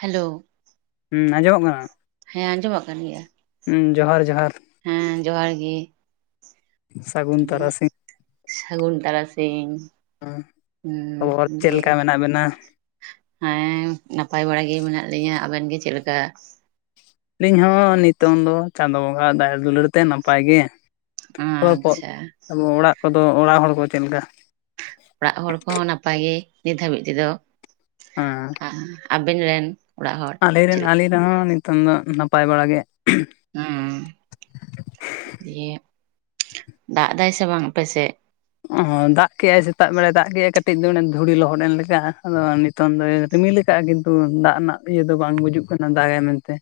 Hello ᱦᱩᱸ ᱟᱸᱡᱚᱢᱚᱜ ᱠᱟᱱᱟ᱾ ᱦᱮᱸ ᱟᱸᱡᱚᱢ ᱠᱟᱱ ᱜᱮᱭᱟ᱾ ᱦᱩᱸᱢ ᱡᱚᱦᱟᱨ ᱡᱚᱦᱟᱨ᱾ ᱦᱮᱸ ᱡᱚᱦᱟᱨ ᱜᱮ᱾ ᱥᱟᱹᱜᱩᱱ ᱫᱤᱭᱮ ᱛᱟᱨᱟᱥᱤᱧ ᱥᱟᱹᱜᱩᱱ ᱛᱟᱨᱟᱥᱤᱧ᱾ ᱟᱯᱚᱨ ᱦᱩᱸ ᱪᱮᱫ ᱫᱤᱭᱮ ᱞᱮᱠᱟ ᱢᱮᱱᱟᱜ ᱵᱮᱱᱟ? ᱦᱮᱸ ᱱᱟᱯᱟᱭ ᱵᱟᱲᱟ ᱜᱮ ᱢᱮᱱᱟᱜ ᱞᱤᱧᱟᱹ ᱟᱵᱮᱱ ᱜᱮ ᱪᱮᱫ ᱞᱮᱠᱟ᱾ ᱟᱹᱞᱤᱧ ᱦᱚᱸ ᱱᱤᱛᱚᱝ ᱫᱚ ᱪᱟᱸᱫᱚ ᱵᱚᱸᱜᱟ ᱟᱜ ᱫᱟ. ᱭᱟ ᱫᱩᱞᱟᱹᱲ ᱛᱮ ᱱᱟᱯᱟᱭ ᱜᱮ᱾ ᱦᱚᱨᱚᱯᱚᱜ ᱟᱪᱪᱷᱟ ᱟᱵᱚ ᱚᱲᱟᱜ ᱠᱚᱫᱚ ᱚᱲᱟᱜ ᱦᱚᱲ ᱠᱚ ᱪᱮᱫᱞᱮᱠᱟ? ᱚᱲᱟᱜ ᱦᱚᱲ ᱠᱚᱦᱚᱸ ᱱᱟᱯᱟᱭ ᱜᱮ ᱱᱤᱛ ᱦᱟᱹᱵᱤᱡ ᱛᱮᱫᱚᱼᱼ ᱦᱮᱸ ᱟᱵᱤᱱ ᱨᱮᱱᱼᱼ ᱟᱞᱮᱨᱮᱱ ᱟᱞᱮᱨᱮᱱ ᱦᱚᱸ ᱱᱤᱛᱚᱝ ᱫᱚ ᱱᱟᱯᱟᱭ ᱵᱟᱲᱟ ᱜᱮ᱾ ᱦᱮᱸ ᱫᱤᱭᱮ ᱫᱟᱜ ᱫᱟᱭ ᱥᱮ ᱵᱟᱝ ᱟᱯᱮᱥᱮᱫ᱾ ᱚ ᱫᱟᱜ ᱠᱮᱫᱼᱟᱭ ᱥᱮᱛᱟᱜ ᱵᱮᱲᱟᱭ ᱫᱟᱜ ᱠᱮᱫᱟᱭ ᱠᱟᱹᱴᱤᱡ ᱫᱚ ᱫᱷᱩᱲᱤ ᱞᱚᱦᱚᱫ ᱮᱱ ᱞᱮᱠᱟ ᱟᱫᱚ᱾ ᱱᱤᱛᱚᱱ ᱫᱚ ᱨᱤᱢᱤᱞ ᱠᱟᱜᱼᱟ ᱠᱤᱱᱛᱩ ᱫᱟᱜ ᱨᱮᱱᱟᱜ ᱤᱭᱟᱹ ᱫᱚ ᱵᱟᱝ ᱵᱩᱡᱩᱜ ᱠᱟᱱᱟ ᱫᱟᱜᱟᱭ ᱢᱮᱱᱛᱮ᱾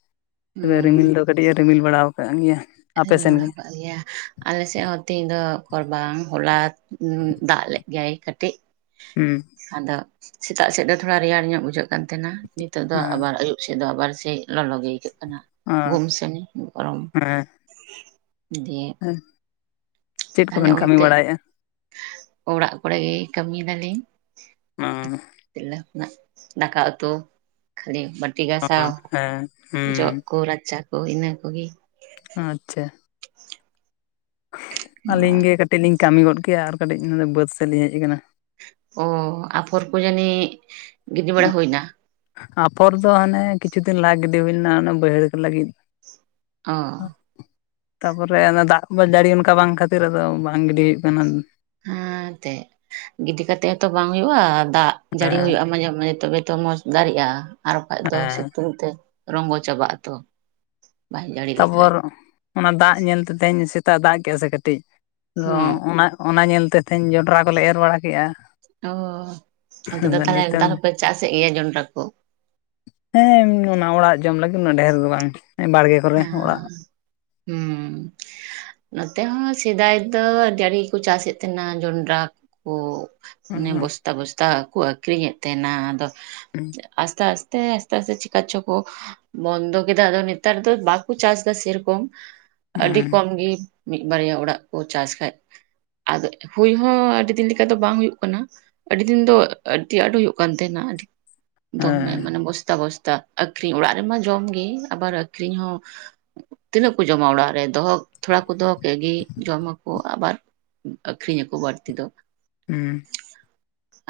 ᱛᱚᱵᱮ ᱨᱤᱢᱤᱞ ᱦᱩᱸ ᱫᱚ ᱠᱟᱹᱴᱤᱡ ᱮ ᱨᱤᱢᱤᱞ ᱵᱟᱲᱟᱣ ᱟᱠᱟᱫ ᱜᱮᱭᱟ᱾ ᱟᱯᱮ ᱨᱤᱢᱤᱞ ᱥᱮᱱ ᱵᱟᱲᱟ ᱜᱮ ᱟᱠᱟᱫᱼᱼ ᱜᱮᱭᱟ ᱟᱞᱮᱥᱮᱫ ᱦᱚᱸ ᱛᱤᱦᱤᱧ ᱫᱚ ᱳᱠᱚᱨᱵᱟᱝ ᱦᱚᱞᱟ ᱫᱟᱜ ᱞᱮᱫ ᱜᱮᱭᱟᱭ ᱠᱟᱹᱴᱤᱡ᱾ ᱦᱩᱸ ᱟᱫᱚ ᱥᱮᱛᱟᱜ ᱥᱮᱫ ᱫᱚ ᱛᱷᱚᱲᱟ ᱨᱮᱭᱟᱲ ᱧᱚᱜ ᱵᱩᱡᱷᱟᱹᱜ ᱠᱟᱱ ᱛᱟᱦᱮᱱᱟ ᱱᱤᱛᱚᱜ ᱫᱚ ᱦᱮᱸ ᱟᱵᱟᱨ ᱟᱹᱭᱩᱵ᱾ ᱥᱮᱫ ᱫᱚ ᱟᱵᱟᱨ ᱥᱮ ᱞᱚᱞᱚ ᱜᱮ ᱟᱹᱭᱠᱟᱹᱜ ᱠᱟᱱᱟ ᱚ ᱜᱩᱢ ᱥᱟᱱᱤ ᱜᱚᱨᱚᱢ᱾ ᱫᱤᱭᱮ ᱦᱮᱸ ᱪᱮᱫ ᱟᱞᱮ ᱠᱚᱵᱮᱱ ᱠᱟᱹᱢᱤ ᱚᱱᱛᱮ ᱵᱟᱲᱟᱭᱮᱫᱼᱟ? ᱚᱲᱟᱜ ᱠᱚᱨᱮ ᱜᱮ ᱠᱟᱹᱢᱤᱭ ᱫᱟᱞᱤᱧ᱾ ᱚᱻ ᱛᱤᱨᱞᱟᱹ ᱦᱚᱯᱚᱱᱟᱜ ᱫᱟᱠᱟ ᱩᱛᱩ ᱛᱷᱟᱹᱨᱤᱼᱼ ᱴᱤ ᱜᱟᱥᱟᱣ ᱦᱮᱸ ᱡᱚᱜ ᱦᱩᱸ ᱠᱚ ᱨᱟᱪᱟ ᱠᱚ ᱤᱱᱟᱹ ᱠᱚᱜᱮ᱾ ᱟᱪᱪᱷᱟ᱾ ᱟᱹᱞᱤᱧ ᱜᱮ ᱠᱟᱹᱴᱤᱡ ᱞᱤᱧ ᱠᱟᱹᱢᱤ ᱜᱚᱫ ᱠᱮᱜ-ᱟ ᱟᱨ ᱠᱟᱹᱴᱤᱡ ᱵᱟᱹᱫᱽ ᱥᱮᱫ ᱞᱤᱧ ᱦᱮᱡ ᱟᱠᱟᱱᱟ᱾ ᱚ ᱟᱯᱷᱚᱨ ᱠᱚ ᱡᱟᱱᱤᱡ ᱜᱤᱰᱤᱤ ᱵᱟᱲᱟ ᱦᱩᱭᱱᱟ? ᱟᱯᱷᱚᱨ ᱫᱚ ᱦᱟᱱᱮ ᱠᱤᱪᱷᱩ ᱫᱤᱱ ᱞᱟᱦᱟ ᱜᱤᱰᱤ ᱦᱩᱭ ᱞᱮᱱᱟ ᱚᱱᱟ ᱵᱟᱹᱭᱦᱟᱹᱲ ᱠᱚ ᱞᱟᱹᱜᱤᱫ᱾ ᱚᱻ ᱛᱟᱯᱚᱨᱮ ᱚᱱᱟ ᱫᱟᱜ ᱡᱟᱹᱲᱤ ᱚᱱᱠᱟ ᱵᱟᱝ ᱠᱷᱟᱹᱛᱤᱨ ᱟᱫᱚ ᱵᱟᱝ ᱜᱤᱰᱤ ᱦᱩᱭᱩᱜ ᱠᱟᱱᱟ᱾ ᱟᱨ ᱛᱮ ᱜᱤᱰᱤ ᱠᱟᱛᱮ ᱦᱚᱸᱛᱚ ᱵᱟᱝ ᱦᱩᱭᱩᱜᱼᱟ ᱫᱟᱜ ᱡᱟᱹᱲᱤ ᱦᱩᱭᱩᱜ-ᱟ ᱢᱟᱡᱷᱮ ᱢᱟᱡᱷᱮ ᱛᱚᱵᱮ ᱛᱚ ᱢᱚᱸᱡᱽ᱾ ᱫᱟᱨᱮᱜ-ᱟ, ᱟᱨ ᱵᱟᱠᱷᱟᱡ ᱫᱚ ᱦᱮᱸ ᱥᱤᱛᱩᱝ ᱛᱮ ᱨᱚᱝᱜᱚ ᱪᱟᱵᱟᱜ ᱟᱛᱚ ᱾ ᱛᱟᱯᱚᱨ ᱚᱱᱟ ᱫᱟᱜ ᱧᱮᱞ ᱛᱮ ᱛᱦᱮᱧ ᱥᱮᱛᱟᱜ ᱮ ᱫᱟᱜ ᱠᱮᱫᱟ ᱥᱮ ᱠᱟᱹᱴᱤᱡ, ᱟᱫᱚ ᱦᱩᱸ ᱚᱱᱟ ᱚᱱᱟ ᱧᱮᱞ ᱛᱮ ᱛᱮᱦᱧ ᱡᱚᱸᱰᱨᱟ ᱠᱚᱞᱮ ᱮᱨ ᱵᱟᱲᱟ ᱠᱮ-ᱟ ᱾ ᱚᱻ, ᱟᱯᱮ ᱫᱚ ᱛᱟᱞᱦᱮ ᱱᱮᱛᱟᱨ ᱦᱚᱯᱮ ᱪᱟᱥᱮᱜ ᱜᱮᱭᱟ ᱡᱚᱸᱰᱨᱟ ᱠᱚ? ᱦᱮᱸ ᱚᱱᱟ ᱚᱲᱟᱜ ᱡᱚᱢ ᱞᱟᱹᱜᱤᱫ ᱩᱱᱟ. ᱜ ᱰᱷᱮᱨ ᱫᱚ ᱵᱟᱝ ᱵᱟᱲᱜᱮ ᱠᱚᱨᱮ, ᱚᱲᱟᱜ ᱦᱩᱢ ᱱᱚᱛᱮ ᱦᱚᱸ ᱥᱮᱫᱟᱭ ᱫᱚ ᱟᱹᱰᱤ ᱟᱴ ᱜᱮᱠᱚ ᱪᱟᱥᱮᱫ ᱛᱟᱦᱮᱱᱟ ᱡᱚᱱᱰᱨᱟ ᱠᱚ ᱢᱟᱱᱮ ᱦᱮᱸ ᱵᱚᱥᱛᱟ ᱵᱚᱥᱛᱟ ᱠᱚ ᱟᱹᱠᱷᱨᱤᱧᱮᱫ ᱛᱟᱦᱮᱱᱟ ᱟᱫᱚ ᱟᱥᱛᱮ ᱟᱥᱛᱮ ᱟᱥᱛᱮ ᱟᱥᱛᱮ ᱪᱤᱠᱟ ᱪᱚᱠᱚ ᱵᱚᱱᱫᱚ ᱠᱮᱫᱟ ᱟᱫᱚ ᱱᱮᱛᱟᱨ ᱫᱚ ᱵᱟᱠᱚ ᱪᱟᱥ ᱮᱫᱟ ᱥᱮᱨᱮᱠᱚᱢ ᱟᱹᱰᱤ ᱠᱚᱢ ᱜᱮ ᱾ ᱢᱤᱫ ᱵᱟᱨᱭᱟ ᱚᱲᱟᱜ ᱠᱚ ᱪᱟᱥ ᱠᱷᱟᱡ ᱟᱫᱚ ᱦᱩᱭ ᱦᱚᱸ ᱟᱹᱰᱤ ᱫᱤᱱ ᱞᱮᱠᱟ ᱫᱚ ᱵᱟᱝ ᱦᱩᱭᱩᱜ ᱠᱟᱱᱟ ᱾ ᱟᱹᱰᱤ ᱫᱤᱱ ᱫᱚ ᱟᱹᱰᱤ ᱟᱸᱴ ᱦᱩᱭᱩᱜ ᱠᱟᱱ ᱛᱟᱦᱮᱸᱱᱟ ᱟᱹᱰᱤ ᱫᱚᱢᱮ ᱦᱮᱸ ᱢᱟᱱᱮ ᱵᱚᱥᱛᱟ ᱵᱚᱥᱛᱟ ᱟᱠᱷᱨᱤᱧ ᱚᱲᱟᱜ ᱨᱮᱢᱟ ᱡᱚᱢ ᱜᱮ ᱟᱵᱟᱨ ᱟᱠᱷᱨᱤᱧ ᱦᱚᱸ ᱾ ᱛᱤᱱᱟᱹᱜ ᱠᱚ ᱡᱚᱢᱟ ᱚᱲᱟᱜ ᱨᱮ ᱫᱚᱦᱚ ᱛᱷᱚᱲᱟ ᱠᱚ ᱫᱚᱦᱚ ᱠᱮᱫ ᱜᱮ ᱡᱚᱢᱟᱠᱚ ᱟᱵᱟᱨ ᱟᱠᱷᱨᱤᱧ ᱟᱠᱚ ᱵᱟᱹᱲᱛᱤ ᱫᱚ ᱾ ᱩᱸᱦ ᱾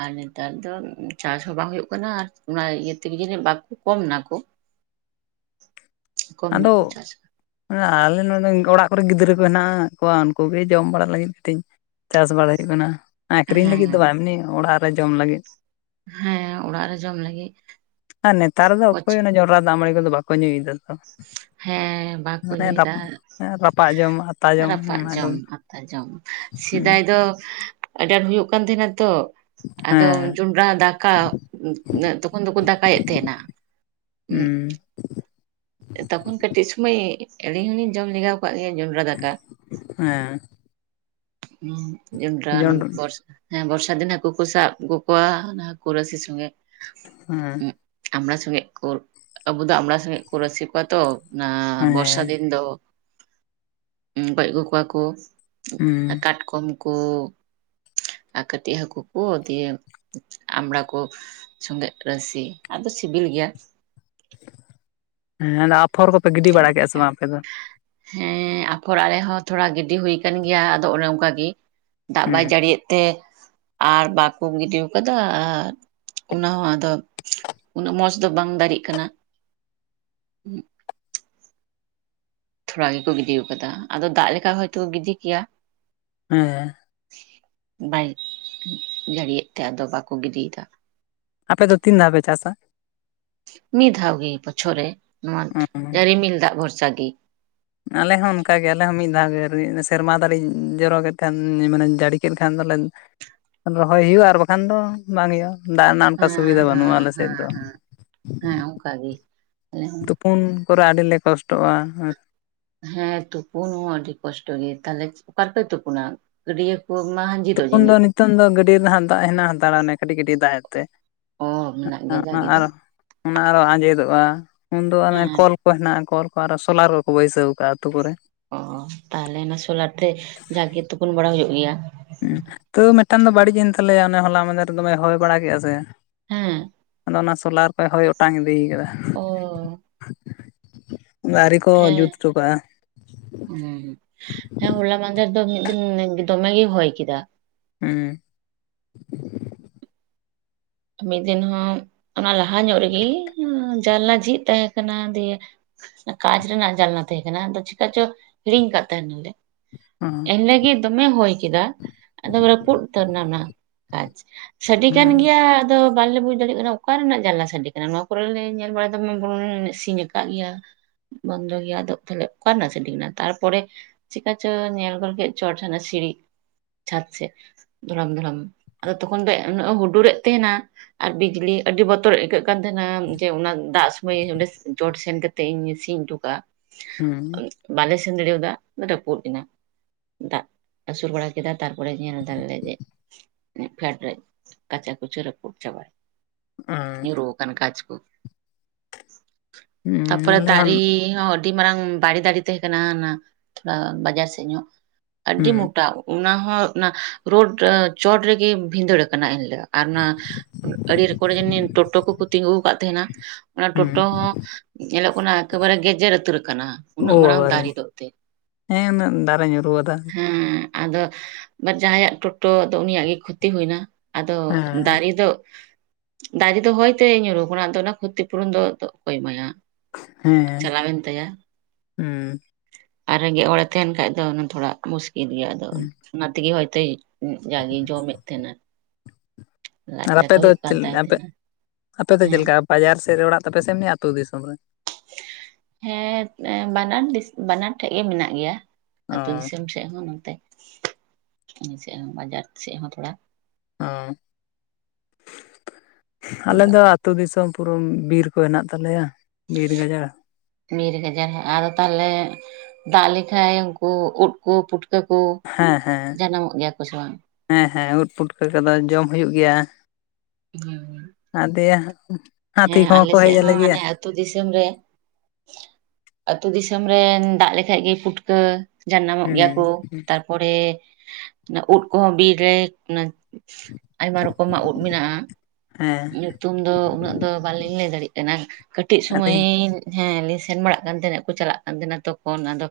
ᱟᱨ ᱱᱮᱛᱟᱨ ᱫᱚ ᱪᱟᱥ ᱦᱚᱸ ᱵᱟᱝ ᱦᱩᱭᱩᱜ ᱠᱟᱱᱟ ᱟᱨ ᱚᱱᱟ ᱤᱭᱟᱹ ᱛᱮᱜᱮ ᱡᱟᱹᱱᱤᱡ ᱵᱟᱠᱚ ᱠᱚᱢ ᱱᱟᱠᱚ ᱾ ᱟᱫᱚ ᱜᱮᱠᱚ ᱪᱟᱥ ᱠᱟᱱᱟ᱾ ᱟᱞᱮ ᱱᱚᱸᱰᱮ ᱚᱲᱟᱜ ᱠᱚᱨᱮ ᱜᱤᱫᱽᱨᱟᱹ ᱠᱚ ᱦᱮᱱᱟᱜ ᱠᱚᱣᱟ ᱩᱱᱠᱩ ᱜᱮ ᱡᱚᱢ ᱵᱟᱲᱟ ᱞᱟᱹᱜᱤᱫ ᱠᱟᱹᱴᱤᱡ ᱪᱟᱥ ᱵᱟᱲᱟ ᱦᱩᱭᱩᱜ ᱠᱟᱱᱟ, ᱟᱹᱠᱷᱨᱤᱧ ᱞᱟᱹᱜᱤᱫ ᱫᱚ ᱦᱮᱸ ᱵᱟ ᱮᱢᱱᱤ ᱚᱲᱟᱜ ᱨᱮ ᱡᱚᱢ ᱞᱟᱹᱜᱤᱫ ᱾ ᱦᱮᱸ ᱚᱲᱟᱜ ᱨᱮ ᱡᱚᱢ ᱞᱟᱹᱜᱤᱫ ᱾ [unintelligible] ᱨᱟ ᱫᱟᱜᱢᱟᱬᱤ ᱠᱚᱫᱚ ᱵᱟᱠᱚ ᱧᱩᱭᱮᱫᱟ ᱛᱚ ᱾ ᱦᱮᱸ ᱾ ᱢᱟᱱᱮ ᱨᱟᱯ ᱨᱟᱯᱟᱜ ᱡᱚᱢᱟᱜ ᱾ ᱨᱟᱯᱟᱜ ᱡᱚᱢ, ᱟᱛᱟ ᱡᱚᱢ ᱦᱮᱸ ᱥᱮᱫᱟᱭ ᱫᱚ ᱟᱹᱰᱤ ᱟᱸᱴ ᱦᱩᱭᱩᱜ ᱠᱟᱱ ᱛᱟᱦᱮᱱᱟ ᱛᱚ ᱾ ᱟᱫᱚ ᱡᱚᱸᱰᱨᱟ ᱫᱟᱠᱟ, ᱛᱚᱠᱷᱚᱱ ᱫᱚᱠᱚ ᱫᱟᱠᱟᱭᱮᱫ ᱛᱟᱦᱮᱸᱱᱟ ᱾ ᱦᱩᱸ ᱻ ᱛᱚᱠᱷᱚᱱ ᱠᱟᱹᱴᱤᱡ ᱥᱚᱢᱚᱭ ᱟᱹᱞᱤᱧ ᱦᱚᱞᱤᱧ ᱡᱚᱢ ᱞᱮᱜᱟᱣ ᱠᱟᱫ ᱜᱮᱭᱟ ᱡᱚᱸᱰᱨᱟ ᱫᱟᱠᱟ᱾ ᱦᱮᱸ ᱦᱩᱸ ᱡᱚᱸᱰᱨᱟ ᱡᱚᱱᱰᱨᱟ ᱵᱚᱨᱥ [unintelligible] ᱦᱮᱸ ᱵᱚᱨᱥᱟ ᱫᱤᱱ ᱦᱟᱹᱠᱩ ᱠᱚ ᱥᱟᱵ ᱟᱹᱜᱩ ᱠᱚᱣᱟ, ᱚᱱᱟ ᱦᱟᱹᱠᱩ ᱨᱟᱥᱮ ᱥᱚᱸᱜᱮ᱾ ᱦᱮᱸ ᱾ ᱟᱢᱲᱟ ᱥᱚᱸᱜᱮ ᱠᱚ ᱟᱵᱚ ᱫᱚ ᱟᱢᱲᱟ ᱥᱚᱸᱜᱮ ᱠᱚ ᱨᱟᱥᱮ ᱠᱚᱣᱟ ᱛᱚ, ᱚᱱᱟ ᱵᱚᱨᱥᱟ ᱦᱮᱸ ᱫᱤᱱ ᱫᱚ ᱜᱚᱡ ᱟᱹᱜᱩ ᱠᱚᱣᱟ ᱠᱚ ᱦᱩᱸ ᱠᱟᱴᱠᱚᱢ ᱠᱚ, ᱟᱨ ᱠᱟᱹᱴᱤᱡ ᱦᱟᱹᱠᱩ ᱠᱚ ᱫᱤᱭᱮ ᱟᱢᱲᱟ ᱠᱚ ᱥᱚᱸᱜᱮᱜ ᱨᱟᱥᱮ, ᱟᱫᱚ ᱥᱤᱵᱤᱞ ᱜᱮᱭᱟ ᱾ ᱦᱮᱸ ᱟᱯᱷᱚᱨ ᱠᱚᱯᱮ ᱜᱤᱰᱤ ᱡᱚᱱᱰᱨᱟ ᱵᱟᱲᱟ ᱠᱮᱜᱼᱟ ᱥᱮ ᱫᱟᱠᱟ ᱵᱟᱝ ᱟᱯᱮ ᱫᱚ? ᱦᱮᱸ ᱟᱯᱷᱚᱨ ᱟᱞᱮ ᱦᱚᱸ ᱛᱷᱚᱲᱟ ᱜᱤᱰᱤ ᱦᱩᱭ ᱟᱠᱟᱱ ᱜᱮᱭᱟ ᱟᱫᱚ ᱚᱱᱮ ᱚᱱᱠᱟ ᱜᱤ ᱾ ᱫᱟᱜ ᱦᱩᱸ ᱵᱟᱭ ᱡᱟᱹᱲᱤᱭᱟᱜ ᱛᱮ ᱟᱨ ᱵᱟᱠᱚ ᱜᱤᱰᱤ ᱟᱠᱟᱫᱟ ᱚᱱᱟ ᱦᱚ ᱟᱫᱚ ᱩᱱᱟᱹᱜ ᱢᱚᱸᱡᱽ ᱫᱚ ᱵᱟᱝ ᱫᱟᱨᱮᱜ ᱠᱟᱱᱟ ᱾ ᱛᱷᱚᱲᱟ ᱜᱮᱠᱚ ᱜᱤᱰᱤ ᱟᱠᱟᱫᱟ, ᱟᱫᱚ ᱫᱟᱜ ᱞᱮᱠᱷᱟᱡ ᱦᱚᱭᱛᱚ ᱠᱚ ᱜᱤᱰᱤ ᱠᱮᱭᱟ ᱾ ᱦᱮᱸ ᱾ ᱵᱟᱭ ᱡᱟᱹᱲᱤᱭᱮᱫ ᱛᱮ ᱟᱫᱚ ᱵᱟᱠᱚ ᱜᱤᱰᱤᱭᱮᱫᱟ ᱾ ᱟᱯᱮ ᱫᱚ ᱛᱤᱱ ᱫᱷᱟᱣ ᱯᱮ ᱪᱟᱥᱟ? ᱢᱤᱫ ᱫᱷᱟᱣ ᱜᱮ ᱵᱚᱪᱷᱚᱨ ᱨᱮ, ᱚ ᱱᱚᱣᱟ ᱨᱤᱢᱤᱞ ᱫᱟᱜ ᱵᱷᱚᱨᱥᱟ ᱜᱤ ᱾ ᱟᱞᱮ ᱦᱚᱸ ᱚᱱᱠᱟᱜᱮ ᱟᱞᱮ ᱦᱚᱸ ᱢᱤᱫ ᱫᱷᱟᱣ ᱜᱮ ᱥᱮᱨᱢᱟ ᱫᱟᱜ ᱮ ᱡᱚᱨᱚᱭ ᱠᱷᱟᱱ ᱢᱟᱱᱮ ᱡᱟᱹᱲᱤ ᱠᱮᱫ ᱠᱷᱟᱱ ᱫᱚᱞᱮ ᱨᱚᱦᱚᱭ ᱦᱩᱭᱩᱜᱼᱟ, ᱟᱨ ᱵᱟᱠᱷᱟᱱ ᱫᱚ ᱵᱟᱝ ᱦᱩᱭᱩᱜᱼᱟ ᱾ ᱫᱟᱜ ᱨᱮᱱᱟᱜ ᱚᱱᱠᱟ ᱦᱮᱸ ᱥᱩᱵᱤᱫᱷᱟ ᱵᱟᱹᱱᱩᱜᱼᱟ ᱟᱞᱮ ᱥᱮᱫ ᱫᱚ, ᱚᱱᱠᱟᱜᱤ, ᱛᱩᱯᱩᱱ ᱠᱚᱨᱮ ᱟᱹᱰᱤᱞᱮ ᱠᱚᱥᱴᱚᱜᱼᱟ ᱾ ᱦᱮᱸ ᱛᱩᱯᱩᱱ ᱦᱚᱸ ᱟᱹᱰᱤ ᱠᱚᱥᱴᱚᱜ ᱜᱮ ᱛᱟᱦᱞᱮ ᱚᱠᱟᱨᱮ ᱯᱮ ᱛᱩᱯᱩᱱᱟ ᱜᱟᱹᱰᱭᱟᱹ ᱠᱚ ᱢᱟ, ᱛᱚᱠᱷᱚᱱ ᱫᱚ ᱱᱤᱛᱚᱝ ᱫᱚ ᱜᱟᱹᱰᱭᱟᱹ ᱨᱮ ᱦᱟᱜ ᱫᱟᱜ ᱦᱮᱱᱟᱜ ᱦᱟᱛᱟᱲᱟᱱᱟ, ᱠᱟᱹᱴᱤᱡ ᱠᱟᱹᱴᱤᱡ ᱫᱟᱜ ᱮᱜ ᱛᱮ, ᱚ ᱢᱮᱱᱟᱜ ᱜᱮᱭᱟ ᱚᱱᱟ ᱡᱟᱜᱮ ᱫᱚ ᱟᱨᱚ ᱚᱱᱟ ᱟᱨᱚ ᱟᱸᱡᱮᱫᱚᱜᱼᱟ, ᱩᱱ ᱫᱚ ᱚᱱᱮ ᱦᱮᱸ ᱠᱚᱞ ᱠᱚ ᱦᱮᱱᱟᱜᱼᱟ ᱠᱚᱞ ᱠᱚ ᱟᱨᱚ ᱥᱳᱞᱟᱨ ᱨᱮᱠᱚ ᱵᱟᱹᱭᱥᱟᱹᱣ ᱟᱠᱟᱫᱼᱟ ᱟᱹᱛᱩ ᱠᱚᱨᱮ ᱾ ᱚᱻ ᱛᱟᱦᱚᱞᱮ ᱚᱱᱟ ᱥᱳᱞᱟᱨ ᱛᱮ ᱡᱟᱠ ᱜᱮ ᱛᱩᱯᱩᱱ ᱵᱟᱲᱟ ᱦᱩᱭᱩᱜ ᱜᱮᱭᱟ᱾ ᱛᱚ ᱢᱤᱫᱴᱟᱝ ᱫᱚ ᱵᱟᱹᱲᱤᱡ ᱮᱱ ᱛᱟᱞᱮᱭᱟ ᱚᱱᱮ ᱦᱚᱞᱟ ᱢᱟᱫᱷᱮᱨ ᱫᱚᱢᱮ ᱦᱚᱭ ᱵᱟᱲᱟ ᱠᱮᱫᱼᱟ ᱥᱮ ᱦᱮᱸ ᱟᱫᱚ ᱚᱱᱟ ᱥᱳᱞᱟᱨ ᱠᱚᱭ ᱦᱚᱭ ᱚᱴᱟᱝ ᱤᱫᱤ ᱟᱠᱟᱫᱟ᱾ ᱚᱻ ᱟᱣᱨᱤ ᱠᱚ ᱦᱮᱸ ᱡᱩᱛ ᱚᱴᱚ ᱠᱟᱜᱼᱟ ᱾ ᱦᱩᱸ ᱦᱮᱸ ᱦᱚᱞᱟ ᱢᱟᱫᱷᱮᱨ ᱫᱚ ᱢᱤᱫ ᱫᱤᱱ ᱫᱚᱢᱮ ᱜᱮᱭ ᱦᱚᱭ ᱠᱮᱫᱟ ᱾ ᱦᱮᱸ ᱢᱤᱫ ᱫᱤᱱ ᱦᱚᱸ ᱚᱱᱟ ᱞᱟᱦᱟ ᱧᱚᱜ ᱨᱮᱜᱮ ᱡᱟᱞᱞᱟ ᱡᱷᱤᱡ ᱛᱟᱦᱮᱸᱦ ᱠᱟᱱᱟ, ᱡᱮ ᱠᱟᱪ ᱨᱮᱱᱟᱜ ᱡᱟᱞᱱᱟ ᱛᱟᱦᱮᱸ ᱠᱟᱱᱟ ᱟᱫᱚ ᱪᱤᱠᱟ ᱪᱚ ᱦᱤᱲᱤᱧ ᱟᱠᱟᱫ ᱛᱟᱦᱮᱱᱟᱞᱮ, ᱦᱮᱸ ᱮᱱᱮ ᱜᱤ ᱫᱚᱢᱮ ᱦᱚᱭ ᱠᱮᱫᱟ, ᱮᱠᱫᱚᱢ ᱨᱟᱹᱯᱩᱫ ᱩᱛᱟᱹᱨ ᱮᱱᱟ ᱚᱱᱟ ᱠᱟᱸᱡ ᱥᱟᱰᱮ ᱠᱟᱱ ᱜᱮᱭᱟ, ᱟᱫᱚ ᱵᱟᱞᱮ ᱵᱩᱡᱽ ᱫᱟᱲᱮᱭᱟᱜ ᱠᱟᱱᱟ ᱚᱠᱟ ᱨᱮᱱᱟᱜ ᱡᱟᱱᱟᱞᱟ ᱥᱟᱰᱮ ᱠᱟᱱᱟ, ᱱᱚᱣᱟ ᱠᱚᱨᱮ ᱞᱮ ᱧᱮᱞ ᱵᱟᱲᱟᱭᱮᱫᱟ ᱫᱚᱢᱮ ᱵᱚᱱ ᱥᱤᱧ ᱟᱠᱟᱫ ᱜᱮᱭᱟ ᱾ ᱵᱚᱱᱫᱚ ᱜᱮᱭᱟ ᱟᱫᱚ ᱛᱟᱦᱚᱞᱮ ᱚᱠᱟ ᱨᱮᱱᱟᱜ ᱥᱮᱴᱤᱝ ᱮᱱᱟ, ᱛᱟᱨᱯᱚᱨᱮ ᱪᱮᱠᱟ ᱪᱚ ᱧᱮᱞ ᱜᱚᱫ ᱠᱮᱫ ᱪᱚᱴ ᱨᱮᱱᱟᱜ ᱥᱤᱲᱤ ᱪᱷᱟᱫᱚ ᱥᱮᱫ ᱫᱷᱚᱲᱚᱢ ᱫᱷᱚᱲᱚᱢ ᱟᱫᱚ ᱛᱚᱠᱷᱚᱱ ᱫᱚ ᱩᱱᱟᱹᱜ ᱦᱩᱰᱩᱨᱮᱫ ᱛᱟᱦᱮᱱᱟ ᱾ ᱟᱨ ᱵᱤᱡᱽᱞᱤ ᱟᱹᱰᱤ ᱵᱚᱛᱚᱨ ᱟᱹᱭᱠᱟᱹᱜ ᱠᱟᱱ ᱛᱟᱦᱮᱱᱟ ᱾ ᱡᱮ ᱚᱱᱟ ᱫᱟᱜ ᱥᱚᱢᱚᱭ ᱪᱚᱴ ᱥᱮᱱ ᱠᱟᱛᱮ ᱤᱧᱜᱤ ᱥᱤᱧ ᱦᱚᱴᱚ ᱠᱟᱜ-ᱟ ᱾ ᱦᱮᱸ ᱵᱟᱞᱮ ᱥᱮᱱ ᱫᱟᱲᱮ ᱟᱫᱟ ᱨᱟᱹᱯᱩᱫ ᱮᱱᱟ ᱾ ᱫᱟᱜ ᱟᱹᱥᱩᱲ ᱵᱟᱲᱟ ᱠᱮᱫᱟ ᱛᱟᱨᱯᱚᱨᱮ ᱧᱮᱞ ᱮᱫᱟᱞᱮ ᱡᱮ ᱯᱷᱮᱰ ᱨᱮ ᱠᱟᱪᱟ ᱠᱩᱪᱩ ᱨᱚᱜ [unintelligible] ᱧᱩᱨᱩ ᱟᱠᱟᱱᱟ ᱠᱟᱸᱪ ᱠᱚ ᱛᱟᱯᱚᱨᱮ ᱫᱟᱨᱤ ᱦᱚ ᱟᱹᱰᱤ ᱢᱟᱨᱟᱝ ᱵᱟᱲᱮ ᱫᱟᱨᱮ ᱛᱟᱦᱮᱸ ᱠᱟᱱᱟ ᱚᱱᱟ ᱛᱷᱚᱲᱟ ᱵᱟᱡᱟᱨ ᱥᱮᱫ ᱧᱚᱜ ᱟᱹᱰᱤ ᱢᱚᱴᱟ ᱾ ᱚᱱᱟ ᱦᱚᱸ ᱚᱱᱟ ᱨᱳᱰ ᱪᱚᱴ ᱨᱮᱜᱮ ᱵᱷᱤᱸᱫᱟᱹᱲ ᱟᱠᱟᱱᱟ, ᱤᱱ ᱦᱤᱞᱳᱜ ᱟᱨ ᱚᱱᱟ [unintelligible] ᱠᱚᱨᱮ ᱡᱟᱱᱤᱡ ᱴᱳᱴᱳ ᱠᱚᱠᱚ ᱛᱤᱸᱜᱩ ᱟᱠᱟᱫ ᱛᱟᱦᱮᱱᱟ ᱾ ᱚᱱᱟ ᱴᱳᱴᱳ ᱦᱚᱸ ᱧᱮᱞᱚᱜ ᱠᱟᱱᱟ, ᱮᱠᱮᱵᱟᱨᱮ ᱜᱮᱡᱮᱨ ᱩᱛᱟᱹᱨ ᱟᱠᱟᱱᱟ ᱾ ᱩᱱᱟᱹᱜ ᱢᱟᱨᱟᱝ ᱫᱟᱨᱮ ᱫᱚ ᱮᱱᱛᱮᱫ, ᱦᱮᱸ ᱩᱱᱟᱹᱜ ᱫᱟᱨᱮ ᱧᱩᱨᱩ ᱟᱫᱟ ᱾ ᱦᱮᱸ ᱟᱫᱚ ᱡᱟᱦᱟᱸᱭᱟᱜ ᱴᱳᱴᱳ ᱟᱫᱚ ᱩᱱᱤᱭᱟᱜ ᱜᱮ ᱠᱷᱚᱛᱤ ᱦᱩᱭ ᱮᱱᱟ, ᱟᱫᱚ ᱦᱮᱸ ᱫᱟᱨᱮ ᱫᱚ ᱫᱟᱨᱮ ᱫᱚ ᱦᱚᱭᱛᱮ ᱧᱩᱨᱩ ᱟᱠᱟᱱᱟ, ᱟᱫᱚ ᱚᱱᱟ ᱠᱷᱚᱛᱤ ᱯᱩᱨᱚᱱ ᱫᱚ ᱚᱠᱚᱭ ᱮᱢᱟᱭᱟ ᱾ ᱦᱮᱸ ᱪᱟᱞᱟᱣᱮᱱ ᱛᱟᱭᱟ ᱦᱩᱸ ᱾ ᱟᱨ ᱨᱮᱸᱜᱮ ᱦᱚᱲᱮ ᱛᱟᱦᱮᱱ ᱠᱷᱟᱡ ᱫᱚ ᱛᱷᱚᱲᱟ ᱢᱩᱥᱠᱤᱞ ᱜᱮᱭᱟ ᱟᱫᱚ ᱦᱩᱸ᱾ ᱚᱱᱟ ᱛᱮᱜᱮ ᱦᱚᱭᱛᱳ ᱡᱟᱜᱮᱭ ᱡᱚᱢᱮᱫ ᱛᱟᱦᱮᱱᱟ, ᱞᱟᱡ ᱟᱨ ᱟᱯᱮ ᱫᱟᱠᱟ ᱫᱚ ᱦᱩᱭᱩᱜ ᱠᱟᱱ ᱛᱟᱭ ᱟᱯᱮ ᱛᱟᱦᱮᱸᱱᱟ ᱟᱯᱮᱫᱚ ᱪᱮᱫ ᱦᱮᱸ ᱞᱮᱠᱟ ᱵᱟᱡᱟᱨ ᱥᱮᱫ ᱨᱮ ᱚᱲᱟᱜ ᱛᱟᱯᱮ ᱥᱮ ᱮᱢᱱᱤ ᱟᱹᱛᱩ ᱫᱤᱥᱚᱢ ᱨᱮ ᱦᱮᱸ ᱵᱟᱱᱟᱨ ᱵᱟᱱᱟᱨ ᱴᱷᱮᱡ ᱜᱮ ᱢᱮᱱᱟᱜ ᱜᱮᱭᱟ ᱾ ᱚ ᱟᱹᱛᱩ ᱫᱤᱥᱚᱢ ᱥᱮᱫ ᱦᱚᱸ ᱱᱚᱛᱮ ᱥᱮᱫ ᱦᱚᱸ ᱵᱟᱡᱟᱨ ᱥᱮᱫ ᱦᱚᱸ ᱛᱷᱚᱲᱟ, [unintelligible] ᱟᱞᱮ ᱟᱫᱚ ᱫᱚ ᱟᱹᱛᱩ ᱫᱤᱥᱚᱢ ᱯᱩᱨᱟᱹ ᱵᱤᱨ ᱠᱚ ᱦᱮᱱᱟᱜ ᱛᱟᱞᱮᱭᱟ, ᱵᱤᱨ ᱜᱟᱡᱟᱲ, ᱵᱤᱨ ᱜᱟᱡᱟᱲ ᱟᱫᱚ ᱛᱟᱦᱚᱞᱮ ᱫᱟᱜ ᱞᱮᱠᱷᱟᱡ ᱩᱱᱠᱩ ᱩᱫ ᱠᱚ ᱯᱩᱴᱼ ᱠᱟᱹ ᱠᱚ ᱦᱮᱸ ᱦᱮᱸ ᱡᱟᱱᱟᱢᱚᱜ ᱜᱮᱭᱟ ᱠᱚ ᱥᱮ ᱵᱟᱝ? ᱦᱮᱸ ᱦᱮᱸ ᱩᱫ ᱯᱩᱴᱠᱟᱹ ᱠᱚᱫᱚ ᱡᱚᱢ ᱦᱩᱭᱩᱜ ᱜᱮᱭᱟ ᱾ ᱦᱮᱸ ᱟᱫᱮᱭᱟ, ᱦᱟᱹᱛᱤ ᱠᱚᱦᱚᱸ ᱠᱚ ᱥᱮᱫ ᱦᱮᱡ ᱟᱞᱮ ᱦᱚᱸ ᱜᱮᱭᱟ ᱦᱟᱱᱮ ᱾ ᱟᱹᱛᱩ ᱫᱤᱥᱚᱢ ᱨᱮ, ᱟᱹᱛᱩ ᱫᱤᱥᱚᱢ ᱨᱮᱱ ᱫᱟᱜ ᱞᱮᱠᱷᱟᱡ ᱜᱮ ᱯᱷᱩᱴᱠᱟᱹ ᱡᱟᱱᱟ ᱢᱚᱜ ᱜᱮᱭᱟ ᱦᱩᱸ ᱠᱚ, ᱛᱟᱨᱯᱚᱨᱮ ᱩᱫ ᱠᱚᱦᱚᱸ ᱵᱤᱨ ᱨᱮ, ᱟᱭᱢᱟ ᱨᱚᱠᱚᱢᱟᱜ ᱩᱫ ᱢᱮᱱᱟᱜᱼᱟ, ᱦᱮᱸ ᱧᱩᱛᱩᱢ ᱫᱚ ᱩᱱᱟᱹᱜ ᱫᱚ ᱵᱟᱞᱤᱧ ᱞᱟᱹᱭ ᱫᱟᱲᱭᱟᱜ ᱠᱟᱱᱟ, ᱠᱟᱹᱴᱤᱡ ᱥᱩᱢᱟᱹᱭ ᱟᱹᱞᱤᱧ ᱦᱮᱸ ᱞᱤᱧ ᱥᱮᱱ ᱵᱟᱲᱟᱜ ᱠᱟᱱ ᱛᱟᱦᱮᱱᱟ ᱠᱚ ᱪᱟᱞᱟᱜ ᱠᱟᱱ ᱛᱟᱦᱮᱱᱟ ᱛᱚᱠᱷᱚᱱ ᱟᱫᱚ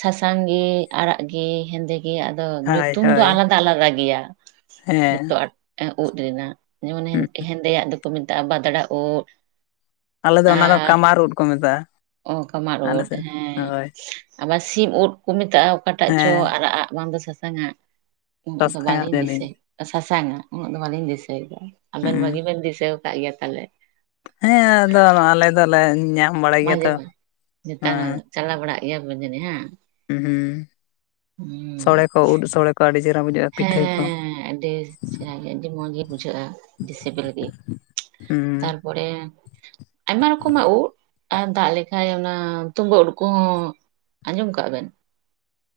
ᱥᱟᱥᱟᱝ ᱜᱮ, ᱟᱲᱟᱜ ᱜᱮ, ᱦᱮᱸᱫᱮ ᱜᱮ, ᱜᱮ ᱟᱫᱚ ᱦᱳᱭ ᱧᱩᱛᱩᱢ ᱫᱚ ᱦᱳᱭ ᱟᱞᱟᱫᱟ ᱟᱞᱟᱫᱟ ᱜᱮᱭᱟ, ᱦᱮᱸ ᱡᱚᱛᱚ ᱩᱫ ᱨᱮᱱᱟᱜ, ᱡᱮᱢᱚᱱ ᱦᱩᱸ ᱦᱮᱸᱫᱮᱭᱟᱜ ᱫᱚᱠᱚ ᱢᱮᱛᱟᱜᱼᱟ ᱵᱟᱫᱽᱲᱟ ᱩᱫ ᱟᱞᱮ ᱾ ᱫᱚ ᱚᱱᱟ ᱫᱚ ᱟᱨ ᱠᱟᱢᱟᱨ ᱩᱫ ᱠᱚ ᱢᱮᱛᱟᱜᱼᱟ ᱚᱱᱠᱟᱢᱟᱨ ᱟᱞᱮ ᱩᱫ ᱥᱮᱫ ᱦᱮᱸ ᱦᱳᱭ ᱟᱵᱟᱨ ᱥᱤᱢ ᱩᱫ ᱠᱚ ᱢᱮᱛᱟᱜᱼᱟ ᱚᱠᱟᱴᱟᱜ ᱪᱚ ᱦᱮᱸ ᱟᱨᱟᱜ ᱟᱜ ᱵᱟᱝᱫᱚ ᱥᱟᱥᱟᱝ ᱟᱜ? ᱩᱱᱟᱹᱜ ᱫᱚ ᱥᱟᱥᱟᱝᱟᱜ ᱵᱟᱹᱞᱤᱧ ᱡᱟᱹᱱᱤᱡ ᱫᱤᱥᱟᱹᱭᱟ ᱥᱟᱥᱟᱝᱟ ᱩᱱᱟᱹᱜ ᱫᱚ ᱵᱟᱹᱞᱤᱧ ᱫᱤᱥᱟᱹᱫᱟ, ᱟᱵᱮᱱ ᱦᱩᱸ ᱵᱷᱟᱹᱜᱤ ᱵᱮᱱ ᱫᱤᱥᱟᱹ ᱟᱠᱟᱫ ᱜᱮᱭᱟ ᱯᱟᱦᱟᱞᱮᱫ, ᱦᱮᱸ ᱟᱫᱚ ᱟᱞᱮ ᱫᱚᱞᱮ ᱧᱟᱢ ᱵᱟᱲᱟᱭ ᱢᱟ ᱜᱮᱭᱟ ᱡᱮ ᱛᱚ, ᱱᱮᱛᱟᱨ ᱦᱮᱸ ᱦᱚᱸ ᱪᱟᱞᱟᱣ ᱵᱟᱲᱟᱜ ᱜᱮᱭᱟ ᱯᱮ ᱡᱟᱱᱤᱜ ᱦᱟ? ᱦᱩᱸ ᱦᱩᱸ ᱥᱚᱲᱮ ᱠᱚ ᱩᱫ [unintelligible] ᱥᱚᱲᱮ ᱟᱹᱰᱤ ᱪᱮᱦᱨᱟ ᱵᱩᱡᱷᱟᱹᱜᱼᱟ ᱯᱤᱴᱷᱟᱹ ᱠᱚ, ᱦᱮᱸ ᱟᱹᱰᱤ ᱪᱮᱦᱨᱟ ᱜᱮ ᱟᱹᱰᱤ ᱢᱚᱸᱡᱽ ᱜᱮ ᱵᱩᱡᱷᱟᱹᱜᱼᱟ, ᱟᱹᱰᱤ ᱥᱤᱵᱤᱞ ᱜᱮ ᱾ ᱦᱩᱸ ᱯᱚᱨᱮ ᱟᱭᱢᱟ ᱨᱚᱠᱚᱢᱟᱜ ᱩᱫᱽ, ᱟᱨ ᱫᱟᱜ ᱞᱮᱠᱷᱟᱡ ᱚᱱᱟ ᱛᱩᱢᱵᱟᱹ ᱩᱫᱽ ᱠᱚᱦᱚᱸ ᱟᱸᱡᱚᱢ ᱠᱟᱜ-ᱟ ᱵᱮᱱ?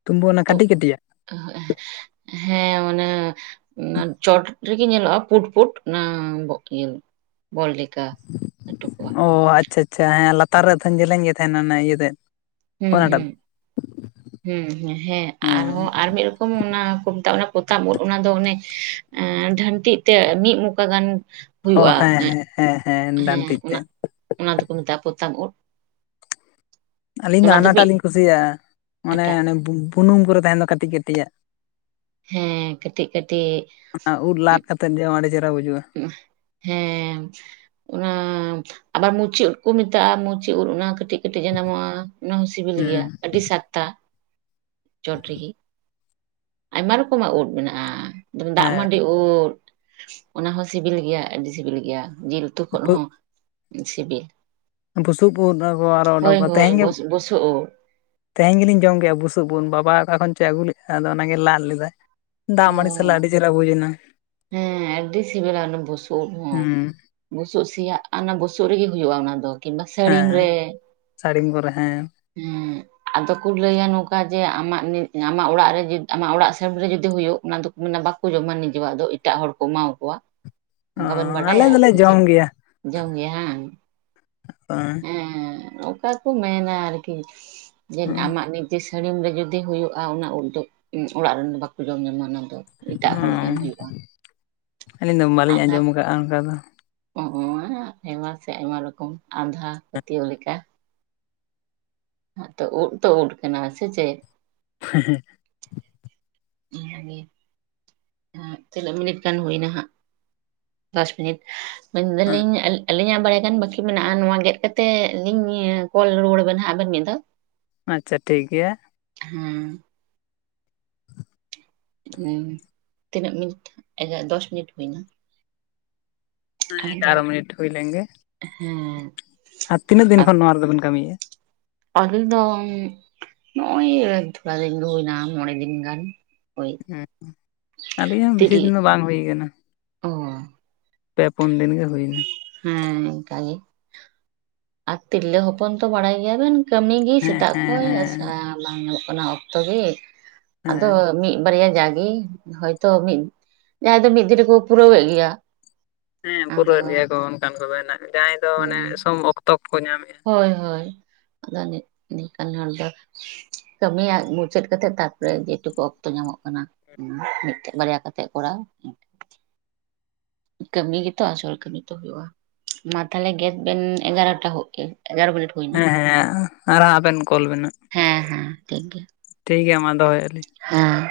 ᱛᱩᱢᱵᱟᱹ ᱚᱱᱟ ᱛᱚ ᱠᱟᱹᱴᱤᱡ ᱠᱟᱹᱴᱤᱡ ᱟᱜ, ᱦᱮᱸ ᱚᱱᱟ ᱚᱱᱟ ᱪᱚᱴ ᱨᱮᱜᱮ ᱧᱮᱞᱚᱜᱼᱟ ᱯᱩᱴ ᱯᱩᱰ ᱚᱱᱟ ᱤᱭᱟᱹ ᱵᱚᱞ ᱨᱮ ᱚ ᱟᱪᱪᱷᱟ ᱟᱪᱪᱷᱟ ᱦᱮᱸ ᱞᱟᱛᱟᱨ ᱨᱮ ᱛᱮᱧ ᱡᱮᱞᱤᱧ ᱜᱮ ᱛᱟᱦᱮᱱᱟ ᱚᱱᱟ ᱚᱱᱟ ᱤᱭᱟᱹᱛᱮ? ᱦᱩᱸ ᱦᱩᱸ, ᱦᱩᱸ ᱦᱮᱸ ᱟᱨᱦᱚᱸ ᱟᱨ ᱢᱤᱫ ᱨᱚᱠᱚᱢ ᱚᱱᱟ ᱚᱱᱟ ᱯᱚᱛᱟᱢ ᱩᱫᱽ ᱚᱱᱟ ᱫᱚ ᱚᱱᱮ ᱰᱷᱟᱱᱴᱤᱜ ᱛᱮ ᱢᱤᱫ ᱢᱚᱠᱟ ᱜᱟᱱ ᱚ ᱦᱩᱭᱩᱜᱼᱟ ᱾ ᱦᱮᱸ ᱦᱮᱸ ᱦᱮᱸ ᱦᱮᱸ ᱦᱮᱸ ᱰᱟᱱᱴᱤᱡ ᱛᱮ ᱚᱱᱟ ᱚᱱᱟ ᱫᱚᱠᱚ ᱢᱮᱛᱟᱜᱼᱟ ᱯᱚᱛᱟᱢ ᱩᱫ ᱾ ᱟᱹᱞᱤᱧ ᱫᱚ ᱦᱟᱱᱟᱴᱟᱜ ᱞᱤᱧ ᱠᱩᱥᱤᱭᱟᱜᱼᱟ, ᱠᱟᱴᱟ ᱢᱟᱱᱮ ᱵᱩᱱᱩᱢ ᱠᱚᱨᱮ ᱛᱟᱦᱮᱱ ᱫᱚ ᱠᱟᱹᱴᱤᱡ ᱠᱟᱹᱴᱤᱡᱟᱜ ᱾ ᱦᱮᱸ ᱠᱟᱹᱴᱤᱡ ᱠᱟᱹᱴᱤᱡ, ᱚᱱᱟ ᱩᱫ ᱞᱟᱫ ᱠᱟᱛᱮᱫ ᱡᱚᱢ ᱟᱹᱰᱤ ᱪᱮᱦᱨᱟ ᱵᱩᱡᱩᱜᱼᱟ ᱾ ᱦᱮᱸ ᱚᱱᱟ ᱟᱵᱟᱨ ᱢᱩᱪᱤ ᱩᱸᱫᱽ ᱠᱚ ᱢᱮᱛᱟᱜᱼᱟ, ᱢᱩᱪᱤ ᱩᱸᱫᱽ ᱚᱱᱟ ᱠᱟᱹᱴᱤᱡ ᱠᱟᱹᱴᱤᱡ ᱡᱟᱱᱟᱢᱚᱜ-ᱟ ᱚᱱᱟ ᱦᱚᱸ ᱥᱤᱵᱤᱞ ᱜᱮᱭᱟ ᱦᱩᱸ ᱟᱹᱰᱤ ᱥᱟᱛᱛᱟ᱾ ᱪᱚᱴ ᱨᱤᱜᱤ ᱟᱭᱢᱟ ᱨᱚᱠᱚᱢᱟᱜ ᱩᱫᱽ ᱢᱮᱱᱟᱜ-ᱟ, ᱫᱟᱜ ᱦᱮᱸ ᱢᱟᱹᱰᱤ ᱩᱫᱽ ᱚᱱᱟ ᱦᱚᱸ ᱥᱤᱵᱤᱞ ᱜᱮᱭᱟ ᱟᱹᱰᱤ ᱥᱤᱵᱤᱞ ᱜᱮᱭᱟ ᱡᱤᱞ ᱛᱩ ᱠᱷᱚᱱ ᱦᱚᱸ ᱥᱤᱵᱤᱞ, ᱵᱩᱥᱩᱵ ᱩᱫ ᱟᱨᱚ ᱠᱚ ᱦᱳᱭ ᱚᱰᱚᱠᱚᱜ-ᱟ ᱦᱳᱭ ᱛᱮᱦᱮᱧ ᱜᱮ ᱵᱚᱥ ᱵᱚᱥᱩᱵ ᱩᱫ ᱛᱮᱦᱮᱧ ᱜᱮᱞᱤᱧ ᱡᱚᱢ ᱠᱮᱜ-ᱟ ᱵᱩᱥᱩᱵ ᱩᱫ ᱵᱟᱵᱟ ᱚᱠᱟ ᱠᱷᱚᱱ ᱪᱚᱭ ᱟᱹᱜᱩ ᱞᱮᱜ-ᱟ ᱟᱫᱚ ᱚᱱᱟᱜᱮ ᱞᱟᱫ ᱞᱮᱫᱟᱭ᱾ ᱫᱟᱜ ᱚ ᱢᱟᱹᱲᱤ ᱥᱟᱞᱟᱜ ᱟᱹᱰᱤ ᱪᱮᱦᱨᱟ ᱵᱩᱡᱽ ᱮᱱᱟ᱾ ᱦᱮᱸ ᱟᱹᱰᱰᱤ ᱥᱤᱵᱤᱞᱟ ᱚᱱᱟ ᱵᱩᱥᱩᱵ ᱩᱫ ᱦᱚᱸ, ᱦᱩᱸ ᱵᱩᱥᱩᱵ ᱥᱮᱭᱟᱜ ᱚᱱᱟ ᱵᱩᱥᱩᱵ ᱨᱮᱜᱮ ᱦᱩᱭᱩᱜ-ᱟ ᱚᱱᱟ ᱫᱚ ᱠᱤᱝᱵᱟ ᱥᱟᱹᱲᱤᱢ ᱨᱮ, ᱦᱮᱸ ᱥᱟᱹᱲᱤᱢ ᱠᱚᱨᱮ ᱦᱮᱸ ᱦᱮᱸ ᱟᱫᱚ ᱠᱚ ᱞᱟᱹᱭᱟ ᱱᱚᱠᱟ ᱡᱮ ᱟᱢᱟᱜ ᱟᱢᱟᱜ ᱚᱲᱟᱜ ᱨᱮ ᱡᱤ ᱟᱢᱟᱜ ᱚᱲᱟᱜ ᱥᱮᱢ ᱨᱮ ᱡᱩᱫᱤ ᱦᱩᱭᱩᱜ ᱚᱱᱟ ᱫᱚ ᱢᱱᱟ ᱵᱟᱠᱚ ᱡᱚᱢᱟ ᱱᱤᱡᱮᱣᱟᱜ ᱫᱚ ᱮᱴᱟᱜ ᱦᱚᱲ ᱠᱚ ᱮᱢᱟᱣ ᱠᱚᱣᱟ᱾ ᱚ ᱚᱝᱠᱟ ᱵᱮᱱ ᱟᱞᱮ ᱵᱟᱰᱟᱭᱟ ᱫᱚᱞᱮ ᱥᱮ ᱡᱚᱢ ᱪᱮᱫ ᱜᱮᱭᱟ ᱡᱚᱢ ᱜᱮ ᱦᱟᱝ? [unintelligible] ᱠᱟ ᱠᱩ ᱢᱮᱱᱟ ᱟᱨᱠᱤ ᱡᱮ ᱟᱢᱟᱜ ᱱᱤ ᱡᱮ ᱥᱟᱹᱲᱤᱢ ᱨᱮ ᱡᱩᱫᱤ ᱦᱩᱭᱩᱜ-ᱟ ᱚᱱᱟ ᱩᱫ ᱫᱚ ᱚᱲᱟᱜ ᱨᱮᱱ ᱫᱚ ᱵᱟᱠᱚ ᱡᱚᱢ ᱧᱟᱢᱟ ᱚᱱᱟ ᱫᱚ, ᱮᱴᱟᱜ ᱦᱚᱲ ᱮᱢ ᱦᱩᱭᱩᱜ-ᱟ᱾ ᱟᱹᱞᱤᱧ ᱫᱚ ᱵᱟᱹᱞᱤᱧ ᱟᱸᱡᱚᱢᱟ ᱠᱟᱜ-ᱟ ᱚᱱᱠᱟ ᱫᱚ᱾ ᱦᱚᱜ-ᱚᱭ ᱟᱭᱢᱟ ᱥᱮᱜ ᱟᱭᱢᱟ ᱨᱚᱠᱚᱢ ᱟᱸᱫᱷᱟ ᱯᱟᱹᱛᱭᱟᱹᱣ ᱞᱮᱠᱟ᱾ ᱛᱚ ᱩᱫᱽ ᱛᱚ ᱩᱫᱽ ᱠᱟᱱᱟ ᱥᱮ ᱪᱮᱫ? ᱦᱮᱸ ᱦᱮᱸ ᱚᱱᱟᱜᱮ ᱮᱜ ᱛᱤᱱᱟᱹᱜ ᱢᱤᱱᱤᱴ ᱜᱟᱱ ᱦᱩᱭᱱᱟ ᱦᱟᱸᱜ? [inaudible] ᱫᱚᱥ ᱢᱤᱱᱤᱴ ᱢᱮᱱ ᱫᱟᱹᱞᱤᱧ ᱟᱹᱞ ᱟᱹᱞᱤᱧᱟᱜ ᱵᱟᱲᱭᱟ ᱜᱟᱱ ᱵᱟᱹᱠᱤ ᱢᱮᱱᱟᱜ-ᱟ ᱱᱚᱣᱟ ᱜᱮᱫ ᱠᱟᱛᱮᱜ ᱞᱤᱧ ᱠᱚᱞ ᱨᱩᱣᱟᱹᱲ ᱵᱮᱱ ᱦᱟᱸᱜ ᱟᱵᱮᱱ ᱢᱤᱫ ᱫᱷᱟᱣ᱾ ᱟᱪᱪᱷᱟ ᱴᱷᱤᱠ ᱜᱮᱭᱟ᱾ ᱦᱮᱸ ᱛᱤᱱᱟᱹᱜ ᱢᱤᱱᱤᱴ ᱮᱜ ᱫᱚᱥ ᱢᱤᱱᱤᱴ ᱦᱩᱭᱱᱟ? ᱦᱮᱸ ᱟᱫᱚ ᱮᱜᱟᱨᱚ ᱢᱤᱱᱤᱴ ᱦᱩᱭ ᱞᱮᱱ ᱜᱮ᱾ ᱦᱮᱸ ᱟᱨ ᱛᱤᱱᱟᱹᱜ ᱫᱤᱱ ᱠᱷᱚᱱ ᱱᱚᱣᱟ ᱨᱮᱫᱚ ᱵᱮᱱ ᱠᱟᱹᱢᱤᱭᱮᱜ-ᱟ? ᱟᱹᱞᱤᱧ ᱫᱚ ᱱᱚᱜ-ᱚᱭ ᱛᱷᱚᱲᱟ ᱫᱤᱱ ᱜᱮ ᱦᱩᱭᱱᱟ ᱢᱚᱬᱮ ᱫᱤᱱ ᱜᱟᱱ᱾ ᱳᱭ ᱦᱩᱸ ᱟᱹᱞᱤᱧᱟᱜ ᱦᱚᱸ ᱵᱤᱥᱤ ᱛᱤᱨᱞ ᱫᱤᱱ ᱫᱚ ᱵᱟᱝ ᱦᱩᱭ ᱠᱟᱱᱟ᱾ ᱚ ᱯᱮ ᱯᱩᱱ ᱫᱤᱱ ᱜᱮ ᱦᱩᱭ ᱱᱟ᱾ ᱦᱮᱸ ᱮᱝᱠᱟ ᱜᱮ᱾ ᱟᱨ ᱛᱤᱨᱞᱟᱹ ᱦᱚᱯᱚᱱ ᱛᱚ ᱵᱟᱲᱟᱭ ᱜᱮᱭᱟᱵᱮᱱ ᱠᱟᱹᱢᱤ ᱜᱮ ᱦᱮᱸ ᱥᱮᱛᱟᱜ ᱦᱮᱸ ᱠᱷᱚᱡ ᱦᱮᱸ ᱵᱟᱝ ᱧᱟᱢᱚᱜ ᱠᱟᱱᱟ ᱚᱠᱛᱚ ᱜᱮ ᱟᱫᱚ ᱦᱮᱸ ᱢᱤᱫ ᱵᱟᱨᱭᱟ ᱡᱟᱜᱮ ᱦᱚᱭᱛᱚ ᱢᱤᱫ ᱡᱟᱦᱟᱸᱭ ᱫᱚ ᱢᱤᱫ ᱫᱤᱱ ᱨᱮᱠᱚ ᱯᱩᱨᱟᱹᱣᱮᱜ ᱜᱮᱭᱟ᱾ ᱦᱮᱸ ᱟᱫᱚ ᱯᱩᱨᱟᱹᱣᱮᱜ ᱜᱮᱭᱟ ᱠᱚ ᱚᱱᱠᱟᱱ ᱠᱚᱫᱚ ᱦᱮᱱᱟᱜ ᱡᱟᱦᱟᱸᱭ ᱫᱚ ᱢᱟᱱᱮ ᱦᱩᱸ ᱥᱚᱢ ᱚᱠᱛᱚ ᱠᱚᱠᱚ ᱧᱟᱢᱮᱜ-ᱟ᱾ ᱦᱳᱭ ᱦᱳᱭ ᱟᱫᱚ ᱱᱤ ᱱᱤᱠᱟᱱ ᱦᱚᱲ ᱫᱚ ᱠᱟᱹᱢᱤᱭᱟᱜ ᱢᱩᱪᱟᱹᱫ ᱠᱟᱛᱮᱫ ᱛᱟᱯᱚᱨᱮ ᱡᱮ ᱴᱩᱠᱩ ᱚᱠᱛᱚ ᱧᱟᱢᱚᱜ ᱠᱟᱱᱟ, ᱦᱩᱸ ᱢᱮᱜᱴᱮᱡ ᱵᱟᱨᱭᱟ ᱠᱟᱛᱮᱜ ᱠᱚᱨᱟᱣ ᱠᱟᱹᱢᱤ ᱜᱮᱛᱚ ᱟᱥᱚᱞ ᱠᱟᱹᱢᱤ ᱛᱚ ᱦᱩᱭᱩᱜ-ᱟ᱾ ᱢᱟ ᱛᱷᱟᱞᱮ ᱜᱮᱫ ᱵᱮᱱ ᱮᱜᱟᱨᱚᱴᱟ ᱡᱩᱜ ᱮ ᱮᱜᱟᱨᱳ ᱢᱤᱱᱤᱴ ᱦᱩᱭᱱᱟ ᱦᱮᱸ ᱦᱮᱸ ᱟᱨ ᱦᱟᱸᱜ ᱟᱵᱮᱱ ᱠᱚᱞ ᱵᱮᱱᱟᱜ᱾ ᱦᱮᱸ ᱦᱮᱸ ᱴᱷᱤᱠ ᱜᱮᱭᱟ᱾ ᱴᱷᱤᱠ ᱜᱮᱭᱟ ᱢᱟ ᱫᱚᱦᱚᱭᱮ ᱫᱟᱞᱤᱧ ᱦᱮᱸᱼᱼ